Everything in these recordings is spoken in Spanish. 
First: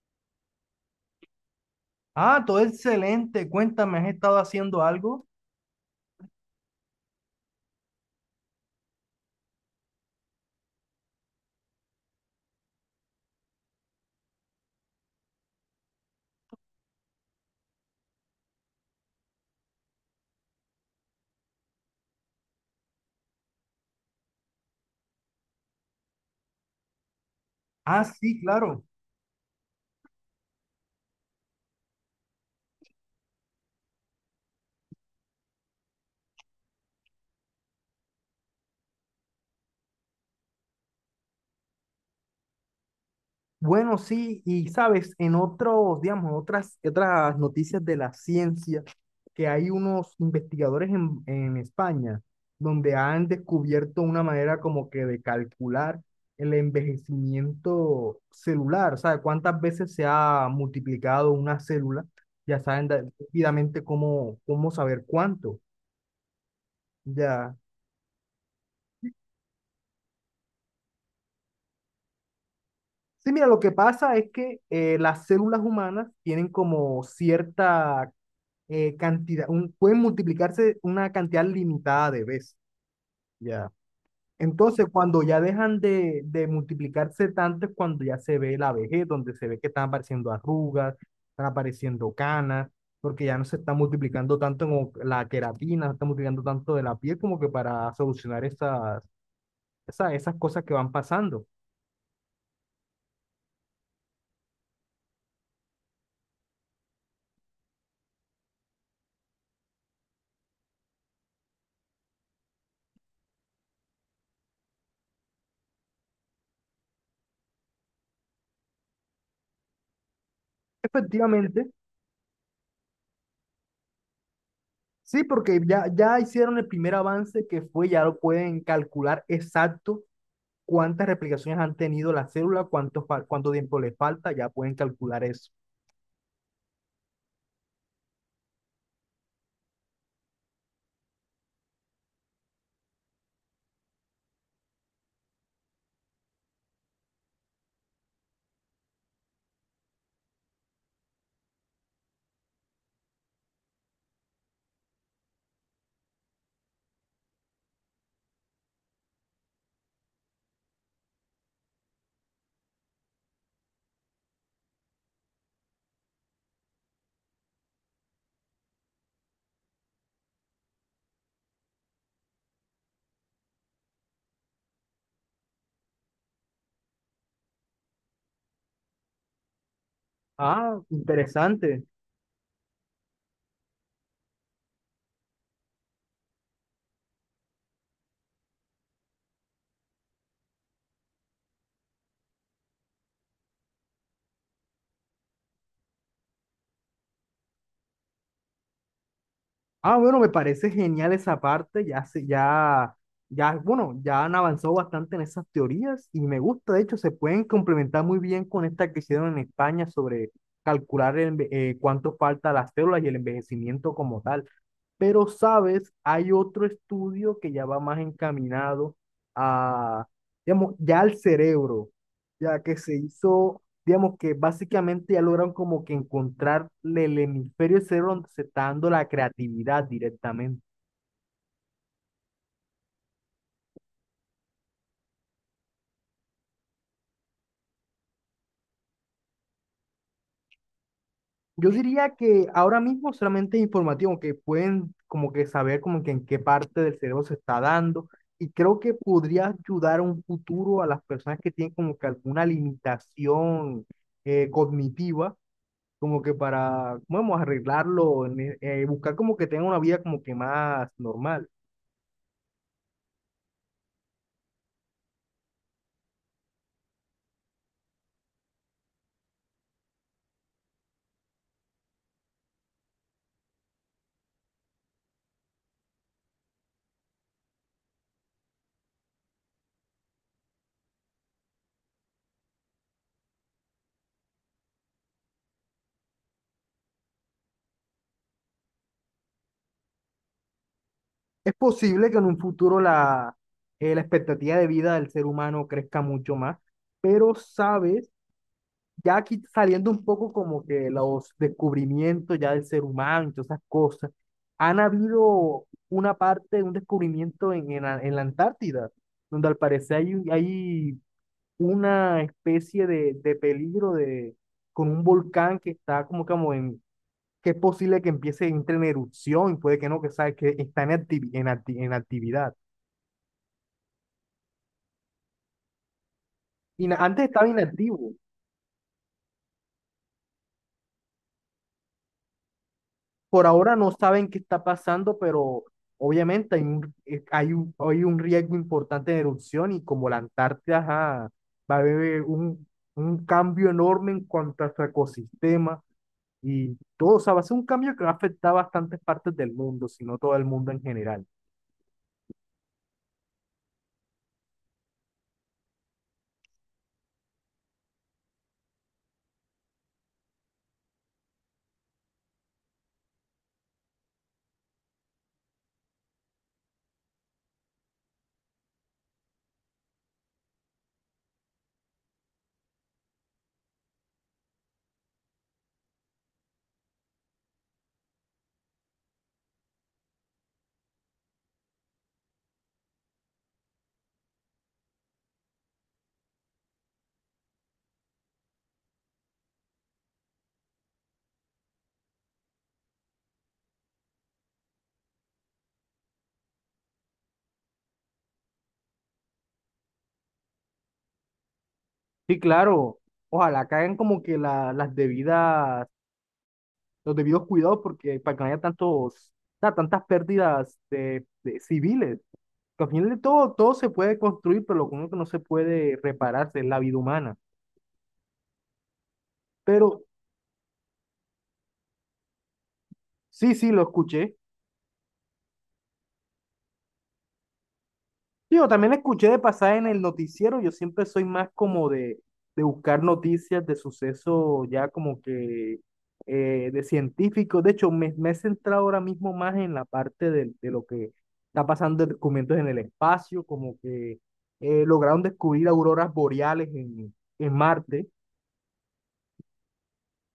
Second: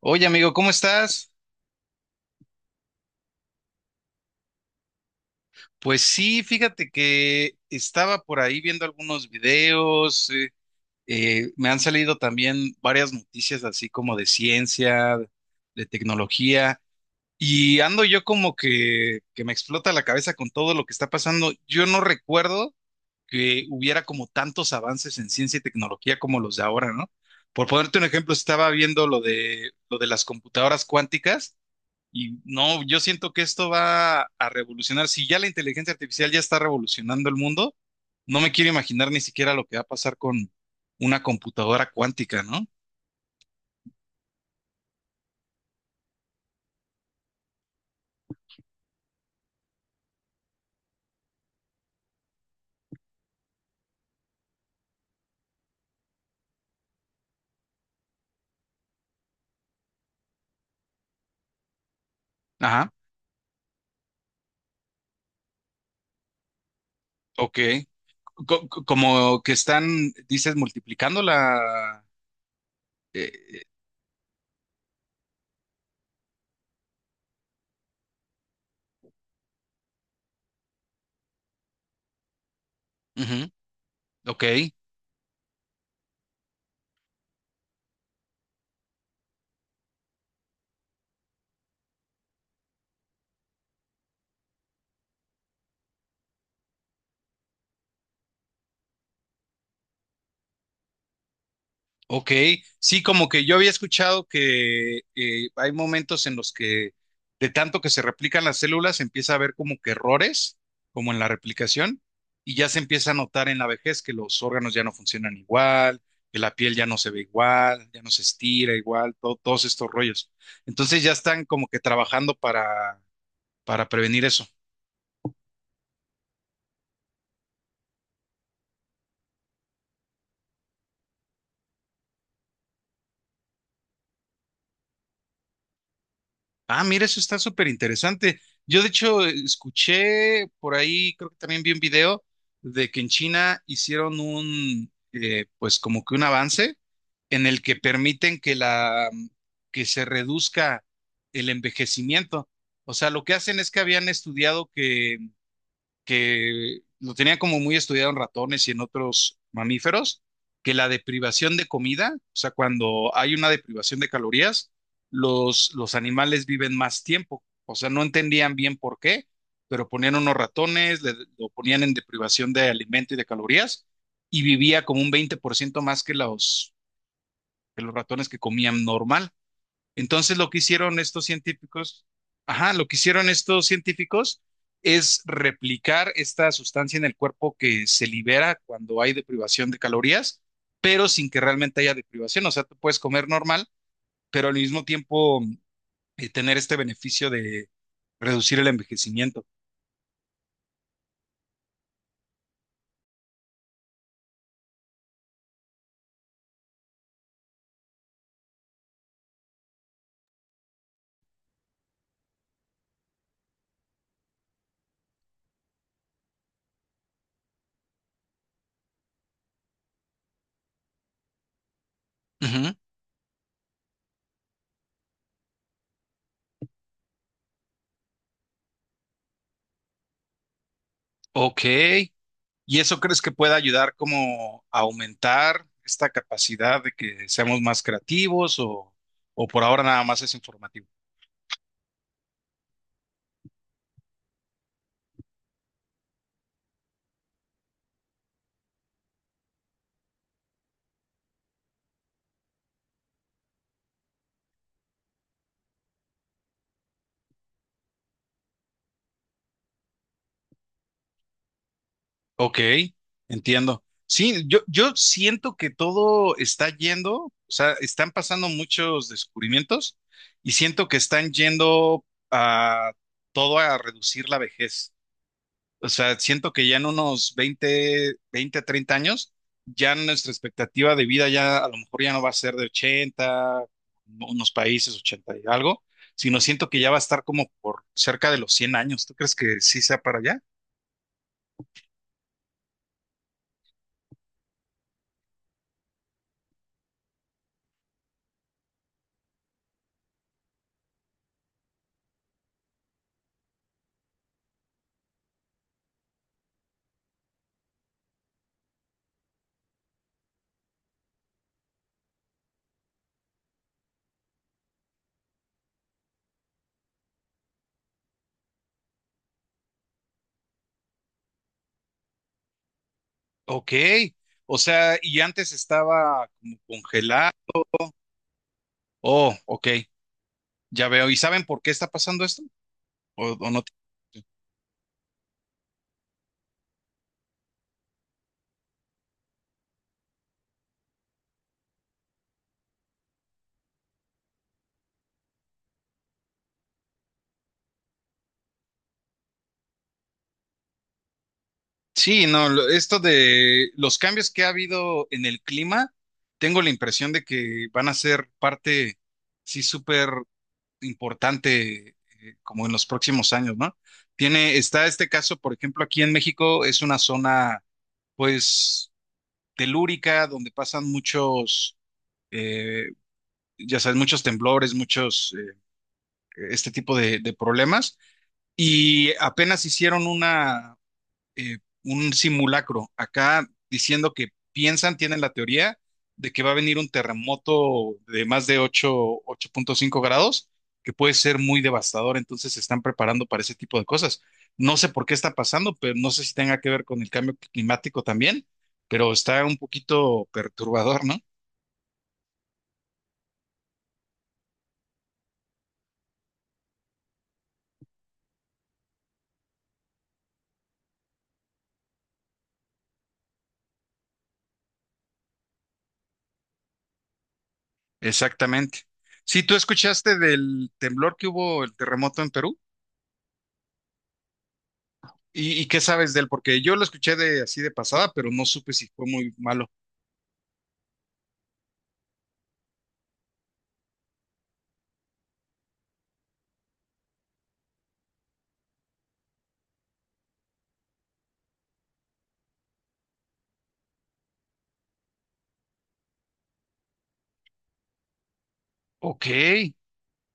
Oye, amigo, ¿cómo estás? Ah, todo excelente. Cuéntame, ¿has estado haciendo algo? Pues sí, fíjate que estaba por ahí viendo algunos videos, me han salido también varias noticias así como de ciencia, de tecnología, y ando yo como que me explota la cabeza con todo lo que está pasando. Yo no recuerdo que hubiera como tantos avances en ciencia y tecnología como los de ahora, ¿no? Por ponerte un Ah, ejemplo, sí, estaba claro. viendo lo de las computadoras cuánticas. Y no, yo siento que esto va a revolucionar. Si ya la inteligencia artificial ya está revolucionando el mundo, no me quiero imaginar ni siquiera lo que va a pasar con una computadora cuántica, ¿no? Bueno, sí, y sabes, en otros, digamos, otras, noticias de la ciencia, que hay unos investigadores en España donde han descubierto una manera como que de calcular el envejecimiento celular, o sea, cuántas veces se ha multiplicado una célula, ya saben Ajá, rápidamente cómo, cómo saber cuánto, ya. ok. Como que están, dices, multiplicando la... Sí, mira, lo eh, que pasa es que las células humanas tienen como cierta cantidad, pueden multiplicarse una cantidad limitada de veces, ujú, ¿ya? ok. Entonces, cuando ya dejan de multiplicarse tanto es cuando ya se ve la vejez, donde se ve que están apareciendo arrugas, están apareciendo canas, porque ya no se está multiplicando tanto como la queratina, no se está multiplicando tanto de la piel como que para solucionar esas, esas cosas que van pasando. Ok, sí, como que yo había escuchado que hay momentos en los que de tanto que se replican las células empieza a haber como que errores, como en la replicación, y ya se empieza a notar en la vejez que los órganos ya no funcionan igual, que la piel ya no se ve igual, ya no se estira igual, todos estos rollos. Entonces ya están como Efectivamente. que trabajando para prevenir eso. Sí, porque ya, ya hicieron el primer avance que fue, ya lo pueden calcular exacto cuántas replicaciones han tenido la célula, cuánto, cuánto tiempo le falta, ya pueden calcular eso. Ah, mira, eso está súper interesante. Yo de hecho escuché por ahí, creo que también vi un video de que en China hicieron un, pues como que un avance en el que permiten que la, que se reduzca el envejecimiento. O sea, lo que hacen es que habían estudiado que lo tenía como muy estudiado en ratones y en otros mamíferos, que la deprivación de comida, o sea, cuando hay una deprivación de calorías, los animales viven más tiempo. O sea, no entendían bien por qué, pero ponían unos ratones, lo ponían en deprivación de alimento y de calorías y vivía como un 20% más que los ratones que comían normal. Entonces lo que Ah, hicieron estos interesante. científicos, ajá, lo que hicieron estos científicos es replicar esta sustancia en el cuerpo que se libera cuando hay deprivación de calorías, pero sin que realmente haya deprivación. O sea, tú puedes comer normal, pero al mismo tiempo tener este beneficio de reducir el envejecimiento. Ah, bueno, me parece genial esa parte, ya se, ya, ya, bueno, ya han avanzado bastante en esas teorías y me gusta, de hecho, se pueden complementar muy bien con esta que hicieron en España sobre calcular cuánto falta a las células y el envejecimiento como tal. Pero, sabes, hay otro estudio que ya va más encaminado a, digamos, ya al cerebro, ya Ujú. que se hizo, digamos, que básicamente ya lograron como que encontrar el hemisferio del cerebro donde se está dando la creatividad directamente. Ok. ¿Y eso crees que pueda ayudar como a aumentar esta capacidad de que seamos más creativos o por ahora nada más es informativo? Yo diría que ahora mismo solamente es informativo, que pueden como que saber como que en qué parte del cerebro se está dando y creo que podría ayudar a un futuro a las personas que tienen como que alguna limitación cognitiva, como que para, vamos, arreglarlo, buscar como que tengan una vida como que más normal. Ok, entiendo. Sí, yo siento que todo está yendo, o sea, están pasando muchos descubrimientos y siento que están yendo a todo a reducir la vejez. O sea, siento que ya en unos 20 20, 30 años, ya nuestra expectativa de vida ya a lo mejor ya no va a ser de 80, unos países 80 y algo, sino siento que ya va a estar como por cerca de los 100 años. ¿Tú crees que sí sea para allá? Es posible que en un futuro la, la expectativa de vida del ser humano crezca mucho más, pero sabes, ya aquí saliendo un poco como que los descubrimientos ya del ser humano y todas esas cosas, han habido una parte, un descubrimiento en la Antártida, donde al parecer hay, hay una especie de peligro de, con un volcán que está como, como en, que es posible que empiece, entre en erupción y puede que no, que, sabe, que está en, en actividad. Ok, o sea, y antes estaba como Y antes congelado. estaba inactivo, Oh, ok, ya veo. ¿Y saben por qué está pasando esto? Por O no? ahora no saben qué está pasando, pero obviamente hay un, hay un, hay un riesgo importante de erupción y como la Antártida, ajá, va a haber un cambio enorme en cuanto a su ecosistema y todo, o sea, va a ser un cambio que va a afectar bastantes partes del mundo, si no todo el mundo en general. Sí, no, lo- esto de los cambios que ha habido en el clima, tengo la impresión de que van a ser parte, sí, súper importante, como en los próximos años, ¿no? Tiene, está este caso, por ejemplo, aquí en México, es una zona, pues, telúrica, donde pasan muchos eh, ya sabes, muchos temblores, muchos, este tipo de problemas, y apenas hicieron eh, un simulacro acá diciendo que piensan, tienen la teoría de que va a venir un terremoto de más de ocho punto cinco grados, que puede ser muy devastador, entonces se están preparando para ese tipo de cosas. No sé por qué está pasando, pero no sé si tenga que ver con el cambio climático también, pero está un poquito perturbador, ¿no? Sí, claro, ojalá caigan como que las debidas, los debidos cuidados porque para que no haya tantos, o sea, tantas pérdidas de civiles. Al final de todo, todo se puede construir, pero lo único que no se puede repararse es la vida humana. Exactamente. Si tú Pero escuchaste del temblor que hubo, el terremoto en Perú, sí, sí, lo escuché. Y qué sabes de él? Porque yo lo escuché de así de pasada, pero no Sí, yo supe si también lo fue escuché muy de malo. pasar en el noticiero. Yo siempre soy más como de buscar noticias de sucesos ya como que, de científicos. De hecho, me he centrado ahora mismo más en la parte del de lo que está pasando de documentos en el espacio, como que, lograron descubrir auroras boreales en Marte, Ok,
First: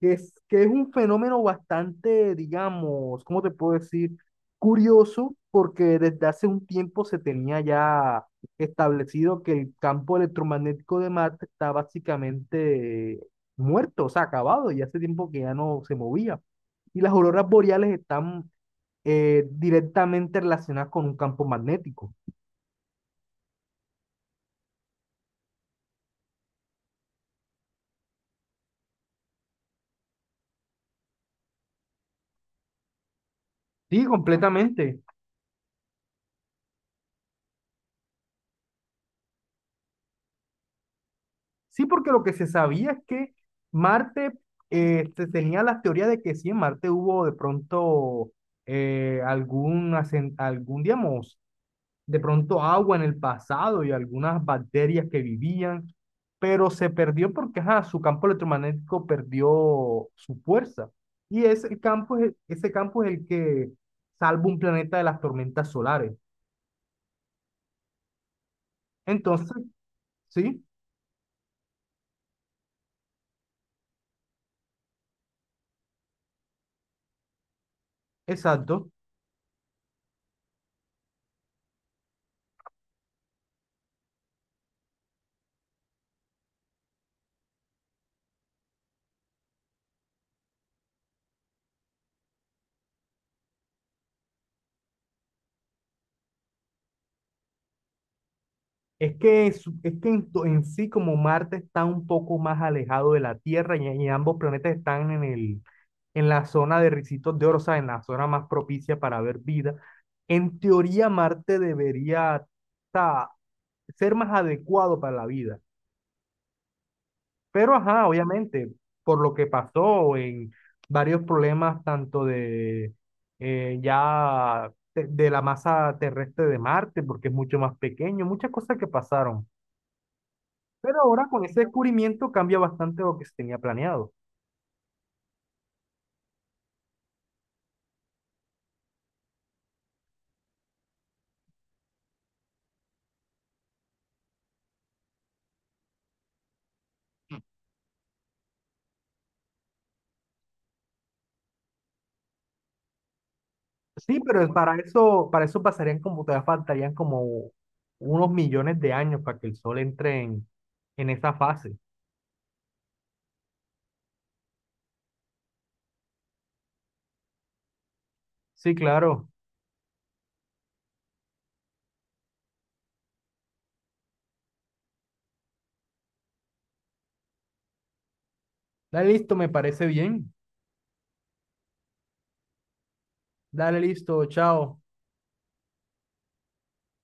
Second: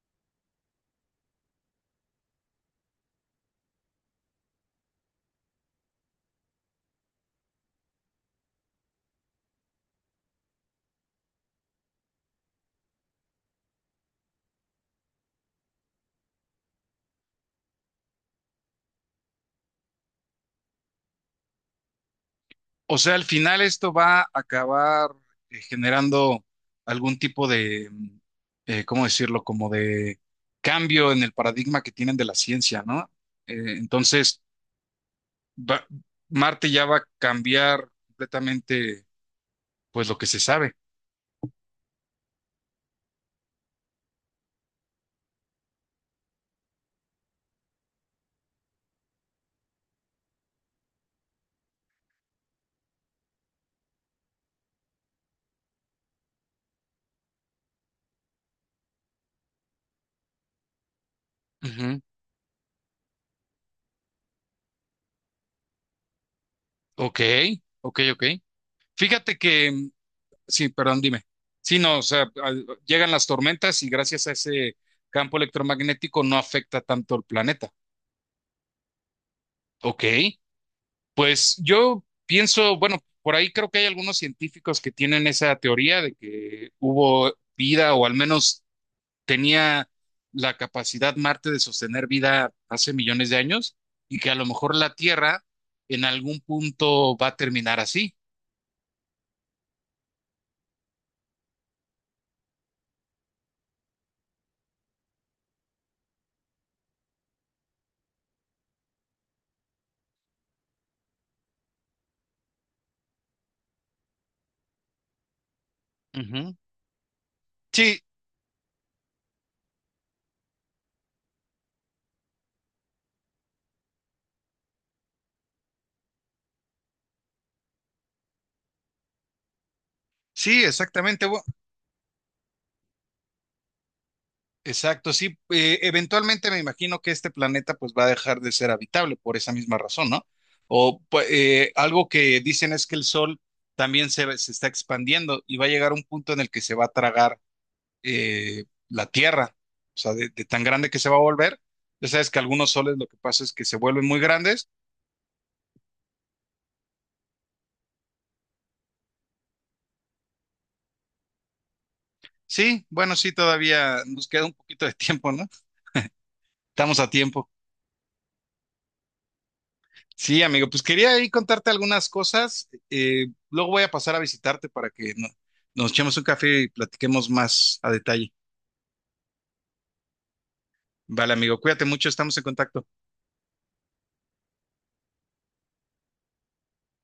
que es un fenómeno bastante, digamos, ¿cómo te puedo decir? Curioso, porque desde hace un tiempo se tenía ya establecido que el campo electromagnético de Marte está básicamente muerto, o sea, acabado, y hace tiempo que ya no se movía. Y las auroras boreales están directamente relacionadas con un campo magnético. o sea, al final esto va a acabar generando algún tipo de, ¿cómo decirlo? Como de cambio en el paradigma que tienen de la ciencia, ¿no? Sí, Entonces, completamente. va- Marte ya va a cambiar completamente, pues, lo que se sabe. Sí, porque lo que se sabía es que Marte, se tenía las teorías de que sí, en Marte hubo de pronto, algún, digamos, de pronto agua en el pasado y algunas bacterias que vivían, pero se perdió porque ajá, su campo electromagnético perdió su fuerza. Y ese Ujú. campo es, ese campo es el que salva un planeta de las tormentas solares. Ok, ok, ok. Fíjate Entonces, que, mm, sí, sí, perdón, dime. Sí, no, o sea, llegan las tormentas y gracias a ese campo electromagnético no afecta tanto el planeta. exacto. Ok, pues yo pienso, bueno, por ahí creo que hay algunos científicos que tienen esa teoría de que hubo vida o al menos tenía la capacidad Marte de sostener vida hace millones de años y que a lo mejor la Tierra en algún punto va a terminar así. Es que en, en sí, como Marte está un poco más alejado de la Tierra y ambos planetas están en el, en la zona de ricitos de oro, o sea, en la zona más propicia para ver vida. En teoría Marte debería, o sea, ser más adecuado para la vida. Ujú. Pero, Sí, ajá, obviamente, por lo que pasó en varios problemas, tanto de, de la masa terrestre de Marte, porque es mucho más pequeño, muchas cosas que pasaron. sí, Pero exactamente. ahora con ese descubrimiento cambia bastante lo que se tenía planeado. Exacto, sí. Eh, eventualmente me imagino que este planeta pues va a dejar de ser habitable por esa misma razón, ¿no? O algo que dicen es que el Sol también se está expandiendo y va a llegar un punto en el que se va a tragar la Tierra, o sea, de tan grande que se va a volver. Ya sabes que algunos soles lo que pasa es que se vuelven muy Sí, pero es grandes. Para eso pasarían como, todavía faltarían como unos millones de años para que el Sol entre en esa fase. Sí, bueno, sí, todavía nos queda un poquito de tiempo, ¿no? Estamos a tiempo. Sí, claro. Sí, amigo, pues quería ahí contarte algunas cosas. Eh, luego voy a pasar a visitarte para que nos echemos un café y platiquemos más a detalle. Dale listo, me parece bien. Vale, amigo, cuídate mucho, estamos en contacto. Dale listo, chao.